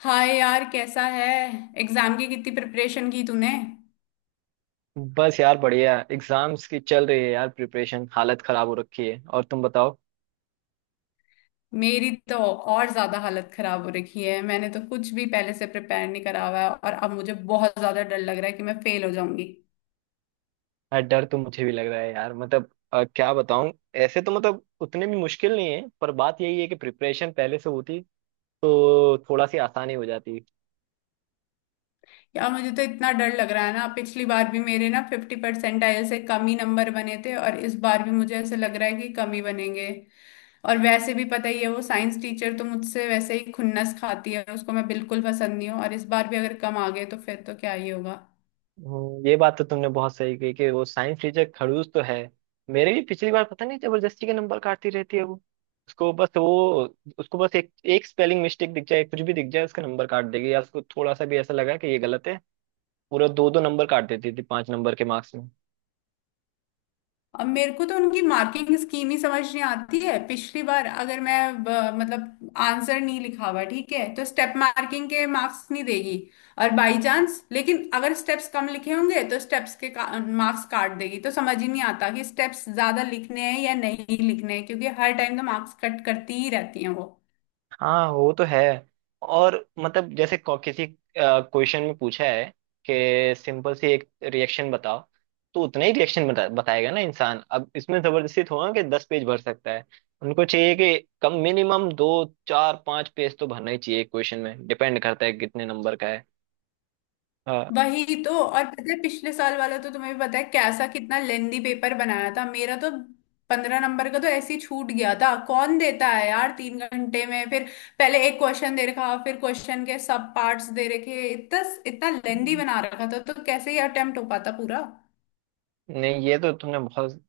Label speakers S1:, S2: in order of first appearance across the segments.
S1: हाय यार, कैसा है? एग्जाम की कितनी प्रिपरेशन की तूने?
S2: बस यार बढ़िया एग्जाम्स की चल रही है यार प्रिपरेशन। हालत खराब हो रखी है। और तुम बताओ।
S1: मेरी तो और ज्यादा हालत खराब हो रखी है। मैंने तो कुछ भी पहले से प्रिपेयर नहीं करा हुआ है और अब मुझे बहुत ज्यादा डर लग रहा है कि मैं फेल हो जाऊंगी।
S2: यार डर तो मुझे भी लग रहा है यार। मतलब क्या बताऊं। ऐसे तो मतलब उतने भी मुश्किल नहीं है, पर बात यही है कि प्रिपरेशन पहले से होती तो थोड़ा सी आसानी हो जाती।
S1: यार मुझे तो इतना डर लग रहा है ना, पिछली बार भी मेरे ना 50 परसेंटाइल से कम ही नंबर बने थे और इस बार भी मुझे ऐसे लग रहा है कि कम ही बनेंगे। और वैसे भी पता ही है, वो साइंस टीचर तो मुझसे वैसे ही खुन्नस खाती है, उसको मैं बिल्कुल पसंद नहीं हूँ और इस बार भी अगर कम आ गए तो फिर तो क्या ही होगा।
S2: ये बात तो तुमने बहुत सही कही कि वो साइंस टीचर खड़ूस तो है। मेरे भी पिछली बार पता नहीं जबरदस्ती के नंबर काटती रहती है वो। उसको बस एक एक स्पेलिंग मिस्टेक दिख जाए, कुछ भी दिख जाए, उसका नंबर काट देगी। या उसको थोड़ा सा भी ऐसा लगा कि ये गलत है, पूरे दो दो नंबर काट देती थी पांच नंबर के मार्क्स में।
S1: अब मेरे को तो उनकी मार्किंग स्कीम ही समझ नहीं आती है। पिछली बार अगर मैं मतलब आंसर नहीं लिखा हुआ ठीक है तो स्टेप मार्किंग के मार्क्स नहीं देगी और बाय चांस लेकिन अगर स्टेप्स कम लिखे होंगे तो स्टेप्स मार्क्स काट देगी, तो समझ ही नहीं आता कि स्टेप्स ज्यादा लिखने हैं या नहीं लिखने हैं, क्योंकि हर टाइम तो मार्क्स कट करती ही रहती हैं वो।
S2: हाँ वो तो है। और मतलब जैसे किसी क्वेश्चन में पूछा है कि सिंपल सी एक रिएक्शन बताओ, तो उतना ही रिएक्शन बताएगा ना इंसान। अब इसमें जबरदस्ती थोड़ा ना कि 10 पेज भर सकता है। उनको चाहिए कि कम मिनिमम दो चार पांच पेज तो भरना ही चाहिए। क्वेश्चन में डिपेंड करता है कितने नंबर का है।
S1: वही तो। और पता है पिछले साल वाला तो तुम्हें भी पता है कैसा कितना लेंदी पेपर बनाया था मेरा तो। 15 नंबर का तो ऐसे ही छूट गया था। कौन देता है यार 3 घंटे में फिर, पहले एक क्वेश्चन दे रखा, फिर क्वेश्चन के सब पार्ट्स दे रखे, इतना इतना लेंदी
S2: हाँ।
S1: बना रखा था तो कैसे ही अटेम्प्ट हो पाता पूरा।
S2: नहीं, ये तो तुमने बहुत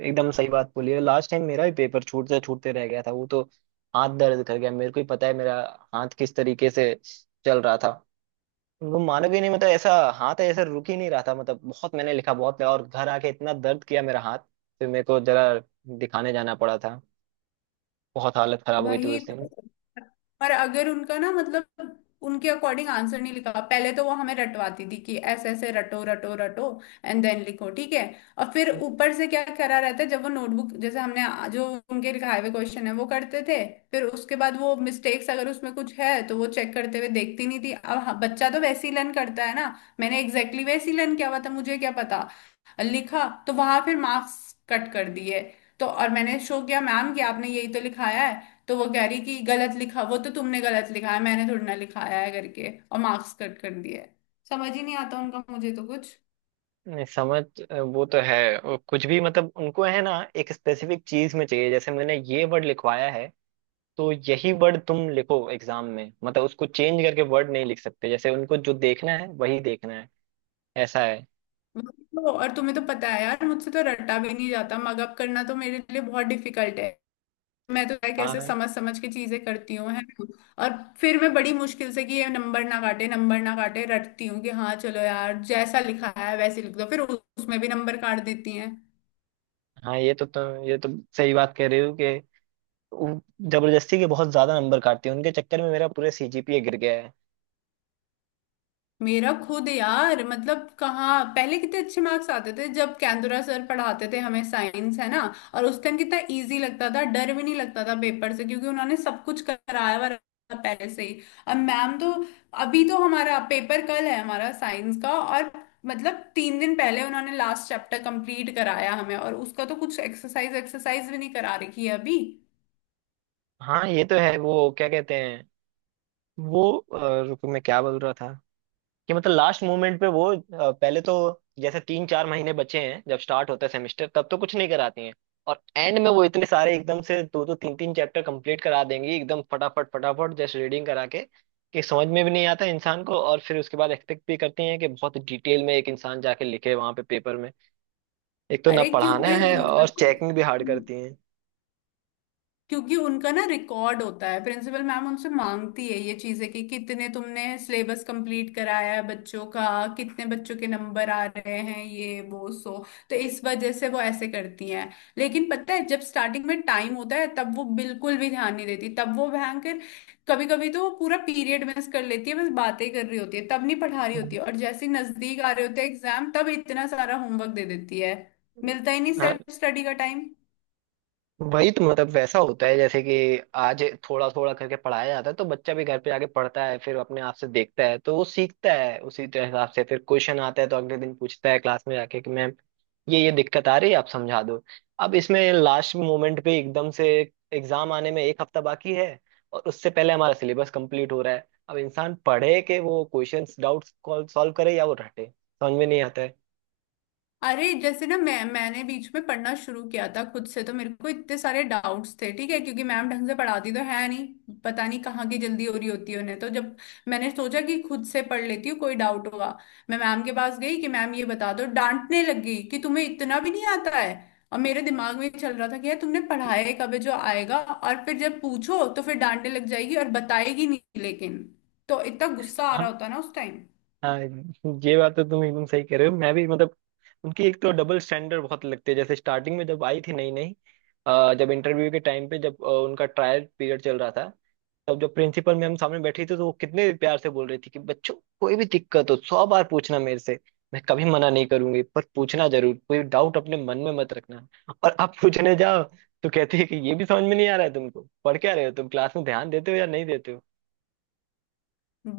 S2: एकदम सही बात बोली है। लास्ट टाइम मेरा भी पेपर छूटते छूटते रह गया था वो तो। हाथ दर्द कर गया, मेरे को ही पता है मेरा हाथ किस तरीके से चल रहा था। वो मानोगे नहीं, मतलब ऐसा हाथ ऐसा रुक ही नहीं रहा था, मतलब बहुत मैंने लिखा बहुत लिखा, और घर आके इतना दर्द किया मेरा हाथ। फिर मेरे को जरा दिखाने जाना पड़ा था। बहुत हालत खराब हो गई थी
S1: वही
S2: उस दिन।
S1: तो। पर अगर उनका ना, मतलब उनके अकॉर्डिंग आंसर नहीं लिखा, पहले तो वो हमें रटवाती थी कि ऐसे ऐसे रटो रटो रटो एंड देन लिखो, ठीक है? और फिर ऊपर से क्या करा रहता है, जब वो नोटबुक जैसे हमने जो उनके लिखाए हुए क्वेश्चन है वो करते थे, फिर उसके बाद वो मिस्टेक्स अगर उसमें कुछ है तो वो चेक करते हुए देखती नहीं थी। अब हाँ, बच्चा तो वैसे ही लर्न करता है ना। मैंने एग्जैक्टली वैसे ही लर्न किया हुआ था, मुझे क्या पता, लिखा तो वहां, फिर मार्क्स कट कर दिए। तो और मैंने शो किया मैम कि आपने यही तो लिखाया है, तो वो कह रही कि गलत लिखा, वो तो तुमने गलत लिखा है, मैंने थोड़ी ना लिखाया है करके और मार्क्स कट कर दिए है। समझ ही नहीं आता उनका मुझे तो कुछ।
S2: नहीं समझ वो तो है। और कुछ भी मतलब उनको है ना एक स्पेसिफिक चीज में चाहिए, जैसे मैंने ये वर्ड लिखवाया है तो यही वर्ड तुम लिखो एग्जाम में। मतलब उसको चेंज करके वर्ड नहीं लिख सकते, जैसे उनको जो देखना है वही देखना है। ऐसा है।
S1: वही तो, और तुम्हें तो पता है यार, मुझसे तो रटा भी नहीं जाता, मग अप करना तो मेरे लिए बहुत डिफिकल्ट है। मैं तो यार कैसे
S2: हाँ
S1: समझ समझ के चीजें करती हूँ, है ना? और फिर मैं बड़ी मुश्किल से कि ये नंबर ना काटे रटती हूँ कि हाँ चलो यार जैसा लिखा है वैसे लिख दो, फिर उसमें भी नंबर काट देती हैं।
S2: हाँ ये तो सही बात कह रहे हो कि वो जबरदस्ती के बहुत ज्यादा नंबर काटते हैं। उनके चक्कर में मेरा पूरा सीजीपीए गिर गया है।
S1: मेरा खुद यार मतलब कहाँ पहले कितने अच्छे मार्क्स आते थे जब कैंदुरा सर पढ़ाते थे हमें साइंस, है ना? और उस टाइम कितना इजी लगता था, डर भी नहीं लगता था पेपर से, क्योंकि उन्होंने सब कुछ कराया हुआ रहता था पहले से ही। अब मैम तो अभी तो हमारा पेपर कल है हमारा साइंस का, और मतलब 3 दिन पहले उन्होंने लास्ट चैप्टर कंप्लीट कराया हमें और उसका तो कुछ एक्सरसाइज एक्सरसाइज भी नहीं करा रखी है अभी।
S2: हाँ ये तो है। वो क्या कहते हैं, वो रुको मैं क्या बोल रहा था। कि मतलब लास्ट मोमेंट पे वो पहले तो जैसे तीन चार महीने बचे हैं जब स्टार्ट होता है सेमेस्टर, तब तो कुछ नहीं कराती हैं। और एंड में वो इतने सारे एकदम से दो दो तीन तीन चैप्टर कंप्लीट करा देंगी एकदम फटाफट फटाफट जस्ट रीडिंग करा के, कि समझ में भी नहीं आता इंसान को। और फिर उसके बाद एक्सपेक्ट भी करती हैं कि बहुत डिटेल में एक इंसान जाके लिखे वहां पे पेपर में। एक तो ना
S1: अरे
S2: पढ़ाना
S1: क्योंकि
S2: है
S1: उनका
S2: और चेकिंग भी हार्ड करती हैं।
S1: क्योंकि उनका ना रिकॉर्ड होता है, प्रिंसिपल मैम उनसे मांगती है ये चीजें कि कितने तुमने सिलेबस कंप्लीट कराया है बच्चों का, कितने बच्चों के नंबर आ रहे हैं, ये वो, सो तो इस वजह से वो ऐसे करती हैं। लेकिन पता है जब स्टार्टिंग में टाइम होता है तब वो बिल्कुल भी ध्यान नहीं देती, तब वो भयंकर कभी कभी तो वो पूरा पीरियड मिस कर लेती है, बस बातें कर रही होती है तब नहीं पढ़ा रही होती
S2: हम्म।
S1: है, और जैसे ही नजदीक आ रहे होते हैं एग्जाम तब इतना सारा होमवर्क दे देती है। मिलता ही नहीं
S2: हाँ
S1: सेल्फ स्टडी का टाइम।
S2: वही तो, मतलब वैसा होता है जैसे कि आज थोड़ा थोड़ा करके पढ़ाया जाता है तो बच्चा भी घर पे आके पढ़ता है, फिर अपने आप से देखता है तो वो सीखता है उसी तरह हिसाब से। फिर क्वेश्चन आता है तो अगले दिन पूछता है क्लास में जाके कि मैम ये दिक्कत आ रही है, आप समझा दो। अब इसमें लास्ट मोमेंट पे एकदम से एग्जाम आने में एक हफ्ता बाकी है और उससे पहले हमारा सिलेबस कंप्लीट हो रहा है। अब इंसान पढ़े के वो क्वेश्चंस डाउट्स सॉल्व करे या वो रटे, समझ में नहीं आता
S1: अरे जैसे ना मैंने बीच में पढ़ना शुरू किया था खुद से, तो मेरे को इतने सारे डाउट्स थे, ठीक है, क्योंकि मैम ढंग से पढ़ाती तो है नहीं, पता नहीं कहाँ की जल्दी हो रही होती है उन्हें। तो जब मैंने सोचा कि खुद से पढ़ लेती हूँ, कोई डाउट हुआ, मैं मैम के पास गई कि मैम ये बता दो, डांटने लग गई कि तुम्हें इतना भी नहीं आता है। और मेरे दिमाग में चल रहा था कि यार तुमने पढ़ाया कब है जो आएगा, और फिर जब पूछो तो फिर डांटने लग जाएगी और बताएगी नहीं, लेकिन तो इतना गुस्सा आ
S2: है।
S1: रहा होता ना उस टाइम।
S2: हाँ ये बात तो तुम एकदम सही कह रहे हो। मैं भी मतलब उनकी एक तो डबल स्टैंडर्ड बहुत लगती है। जैसे स्टार्टिंग में जब आई थी नई नई जब इंटरव्यू के टाइम पे जब उनका ट्रायल पीरियड चल रहा था, तब जब प्रिंसिपल मैम सामने बैठी थी, तो वो कितने प्यार से बोल रही थी कि बच्चों कोई भी दिक्कत हो 100 बार पूछना मेरे से, मैं कभी मना नहीं करूंगी, पर पूछना जरूर, कोई डाउट अपने मन में मत रखना। और आप पूछने जाओ तो कहती है कि ये भी समझ में नहीं आ रहा है तुमको, पढ़ क्या रहे हो तुम, क्लास में ध्यान देते हो या नहीं देते हो।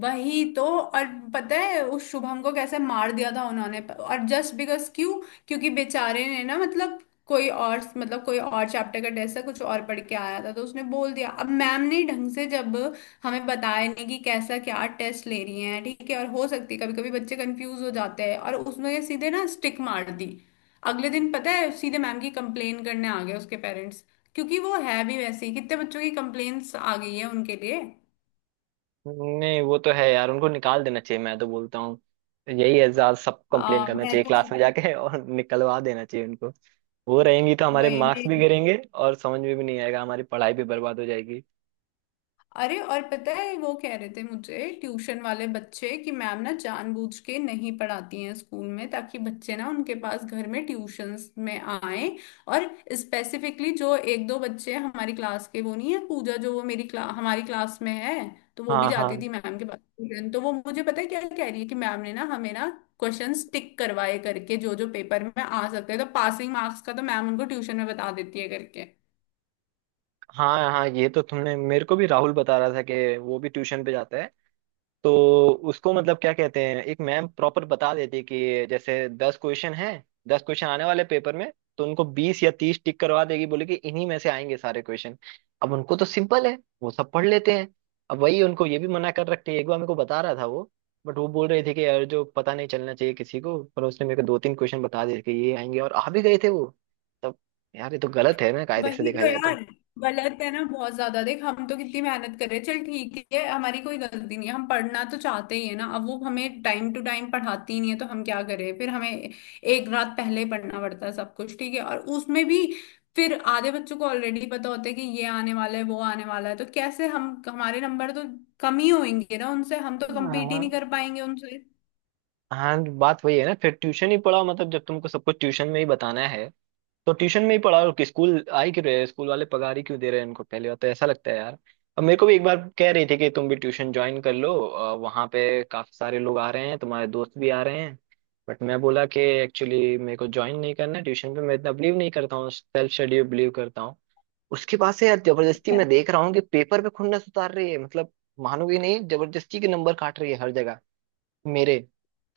S1: वही तो। और पता है उस शुभम को कैसे मार दिया था उन्होंने, और जस्ट बिकॉज क्यों? क्योंकि बेचारे ने ना मतलब कोई और चैप्टर का टेस्ट था, कुछ और पढ़ के आया था, तो उसने बोल दिया। अब मैम ने ढंग से जब हमें बताया नहीं कि कैसा क्या टेस्ट ले रही हैं, ठीक है, और हो सकती है कभी कभी बच्चे कंफ्यूज हो जाते हैं, और उसमें सीधे ना स्टिक मार दी। अगले दिन पता है सीधे मैम की कंप्लेन करने आ गए उसके पेरेंट्स, क्योंकि वो है भी वैसे ही, कितने बच्चों की कंप्लेन्स आ गई है उनके लिए।
S2: नहीं वो तो है यार, उनको निकाल देना चाहिए, मैं तो बोलता हूँ। यही है, ज्यादा सब कंप्लेन करना
S1: मैं
S2: चाहिए
S1: तो
S2: क्लास में जाके और निकलवा देना चाहिए उनको। वो रहेंगी तो हमारे
S1: वही में।
S2: मार्क्स भी गिरेंगे और समझ में भी नहीं आएगा, हमारी पढ़ाई भी बर्बाद हो जाएगी।
S1: अरे और पता है वो कह रहे थे मुझे ट्यूशन वाले बच्चे कि मैम ना जानबूझ के नहीं पढ़ाती हैं स्कूल में ताकि बच्चे ना उनके पास घर में ट्यूशंस में आए। और स्पेसिफिकली जो एक दो बच्चे हमारी क्लास के, वो नहीं है पूजा जो, वो हमारी क्लास में है, तो वो भी
S2: हाँ
S1: जाती
S2: हाँ।
S1: थी मैम के पास ट्यूशन, तो वो मुझे पता है क्या कह रही है कि मैम ने ना हमें ना क्वेश्चन टिक करवाए करके जो जो पेपर में आ सकते हैं, तो पासिंग मार्क्स का तो मैम उनको ट्यूशन में बता देती है करके।
S2: हाँ हाँ, ये तो तुमने मेरे को भी, राहुल बता रहा था कि वो भी ट्यूशन पे जाता है तो उसको मतलब क्या कहते हैं, एक मैम प्रॉपर बता देती है कि जैसे 10 क्वेश्चन हैं, 10 क्वेश्चन आने वाले पेपर में, तो उनको 20 या 30 टिक करवा देगी बोले कि इन्हीं में से आएंगे सारे क्वेश्चन। अब उनको तो सिंपल है, वो सब पढ़ लेते हैं। अब वही उनको ये भी मना कर रखती है, एक बार मेरे को बता रहा था वो। बट वो बोल रहे थे कि यार जो पता नहीं चलना चाहिए किसी को, पर उसने मेरे को दो तीन क्वेश्चन बता दिए कि ये आएंगे, और आ भी गए थे वो तब। यार ये तो गलत है ना कायदे से
S1: वही
S2: देखा
S1: तो
S2: जाए तो।
S1: यार। गलत है ना बहुत ज्यादा। देख, हम तो कितनी मेहनत कर रहे हैं, चल ठीक है हमारी कोई गलती नहीं है, हम पढ़ना तो चाहते ही है ना, अब वो हमें टाइम टू टाइम पढ़ाती ही नहीं है तो हम क्या करें, फिर हमें एक रात पहले ही पढ़ना पड़ता है सब कुछ, ठीक है, और उसमें भी फिर आधे बच्चों को ऑलरेडी पता होता है कि ये आने वाला है वो आने वाला है, तो कैसे, हम हमारे नंबर तो कम ही होंगे ना उनसे, हम तो कम्पीट ही
S2: हाँ
S1: नहीं कर पाएंगे उनसे।
S2: हाँ, बात वही है ना, फिर ट्यूशन ही पढ़ाओ, मतलब जब तुमको सब कुछ ट्यूशन में ही बताना है तो ट्यूशन में ही पढ़ा, और स्कूल आई क्यों रहे हैं? स्कूल वाले पगार ही क्यों दे रहे हैं उनको, पहली बात तो ऐसा लगता है यार। अब मेरे को भी एक बार कह रही थी कि तुम भी ट्यूशन ज्वाइन कर लो, वहाँ पे काफी सारे लोग आ रहे हैं, तुम्हारे दोस्त भी आ रहे हैं। बट मैं बोला कि एक्चुअली मेरे को ज्वाइन नहीं करना है ट्यूशन पे, मैं इतना बिलीव नहीं करता हूँ, सेल्फ स्टडी बिलीव करता हूँ। उसके पास से यार, जबरदस्ती मैं देख रहा हूँ कि पेपर पे खुन्नस उतार रही है, मतलब मानोगे नहीं, जबरदस्ती के नंबर काट रही है हर जगह मेरे।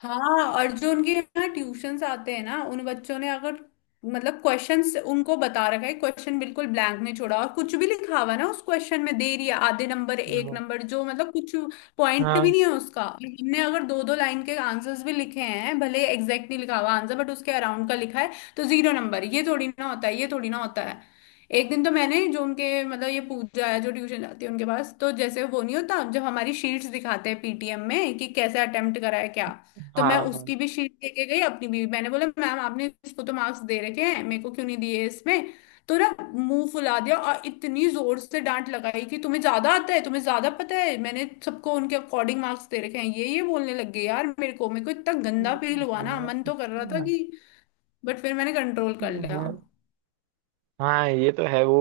S1: हाँ, और जो उनके यहाँ ट्यूशंस आते हैं ना उन बच्चों ने अगर मतलब क्वेश्चंस उनको बता रखा है, क्वेश्चन बिल्कुल ब्लैंक नहीं छोड़ा और कुछ भी लिखा हुआ है ना उस क्वेश्चन में, दे रही है आधे नंबर, एक नंबर, जो मतलब कुछ
S2: हाँ
S1: पॉइंट भी
S2: हाँ
S1: नहीं है उसका। हमने अगर दो दो लाइन के आंसर्स भी लिखे हैं भले एग्जैक्ट नहीं लिखा हुआ आंसर बट उसके अराउंड का लिखा है तो जीरो नंबर, ये थोड़ी ना होता है, ये थोड़ी ना होता है। एक दिन तो मैंने जो उनके मतलब ये पूजा है जो ट्यूशन जाती है उनके पास, तो जैसे वो नहीं होता जब हमारी शीट्स दिखाते हैं पीटीएम में कि कैसे अटेम्प्ट करा है क्या, तो
S2: हाँ
S1: मैं
S2: हाँ।
S1: उसकी भी शीट लेके गई अपनी भी, मैंने बोला मैम आपने इसको तो मार्क्स दे रखे हैं मेरे को क्यों नहीं दिए इसमें, तो ना मुंह फुला दिया और इतनी जोर से डांट लगाई कि तुम्हें ज्यादा आता है तुम्हें ज्यादा पता है, मैंने सबको उनके अकॉर्डिंग मार्क्स दे रखे हैं ये बोलने लग गई। यार मेरे को इतना गंदा फील हुआ ना, मन तो कर रहा था कि, बट फिर मैंने कंट्रोल कर
S2: हाँ,
S1: लिया।
S2: हाँ, हाँ ये तो है। वो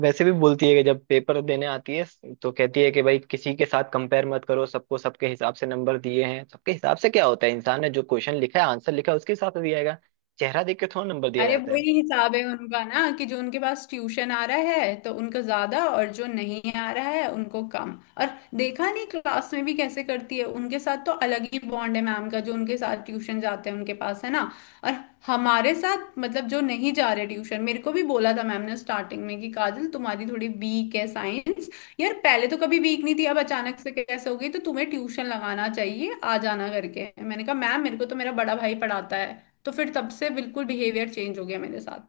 S2: वैसे भी बोलती है कि जब पेपर देने आती है तो कहती है कि भाई किसी के साथ कंपेयर मत करो, सबको सबके हिसाब से नंबर दिए हैं। सबके हिसाब से क्या होता है, इंसान ने जो क्वेश्चन लिखा है आंसर लिखा है उसके हिसाब से दिया जाएगा, चेहरा देख के थोड़ा नंबर दिया
S1: अरे
S2: जाता है।
S1: वही हिसाब है उनका ना कि जो उनके पास ट्यूशन आ रहा है तो उनको ज्यादा और जो नहीं आ रहा है उनको कम। और देखा नहीं क्लास में भी कैसे करती है, उनके साथ तो अलग ही बॉन्ड है मैम का जो उनके साथ ट्यूशन जाते हैं उनके पास, है ना? और हमारे साथ मतलब जो नहीं जा रहे ट्यूशन। मेरे को भी बोला था मैम ने स्टार्टिंग में कि काजल तुम्हारी थोड़ी वीक है साइंस, यार पहले तो कभी वीक नहीं थी अब अचानक से कैसे हो गई, तो तुम्हें ट्यूशन लगाना चाहिए आ जाना करके। मैंने कहा मैम मेरे को तो मेरा बड़ा भाई पढ़ाता है, तो फिर तब से बिल्कुल बिहेवियर चेंज हो गया मेरे साथ।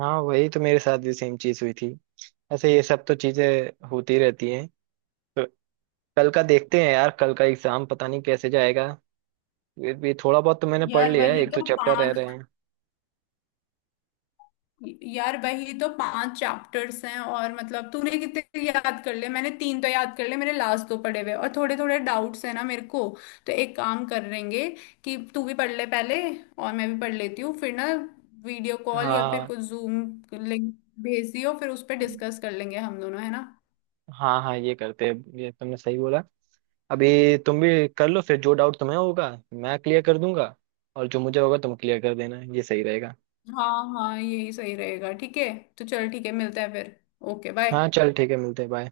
S2: हाँ वही तो, मेरे साथ भी सेम चीज हुई थी। ऐसे ये सब तो चीजें होती रहती हैं। कल का देखते हैं यार, कल का एग्जाम पता नहीं कैसे जाएगा। ये भी थोड़ा बहुत तो मैंने पढ़
S1: यार
S2: लिया है,
S1: वही
S2: एक दो
S1: तो
S2: चैप्टर रह
S1: पांच
S2: रहे हैं।
S1: यार वही तो पांच चैप्टर्स हैं और मतलब तूने कितने याद कर ले, मैंने तीन तो याद कर ले मेरे, लास्ट दो पढ़े हुए और थोड़े थोड़े डाउट्स हैं ना मेरे को। तो एक काम करेंगे कि तू भी पढ़ ले पहले और मैं भी पढ़ लेती हूँ, फिर ना वीडियो कॉल या फिर
S2: हाँ
S1: कुछ जूम लिंक भेज दियो, फिर उस पर डिस्कस कर लेंगे हम दोनों, है ना?
S2: हाँ हाँ, ये करते हैं, ये तुमने सही बोला। अभी तुम भी कर लो फिर जो डाउट तुम्हें होगा मैं क्लियर कर दूंगा, और जो मुझे होगा तुम क्लियर कर देना, ये सही रहेगा।
S1: हाँ हाँ यही सही रहेगा, ठीक है। तो चल ठीक है, मिलते हैं फिर। ओके
S2: हाँ
S1: बाय।
S2: चल ठीक है मिलते हैं बाय।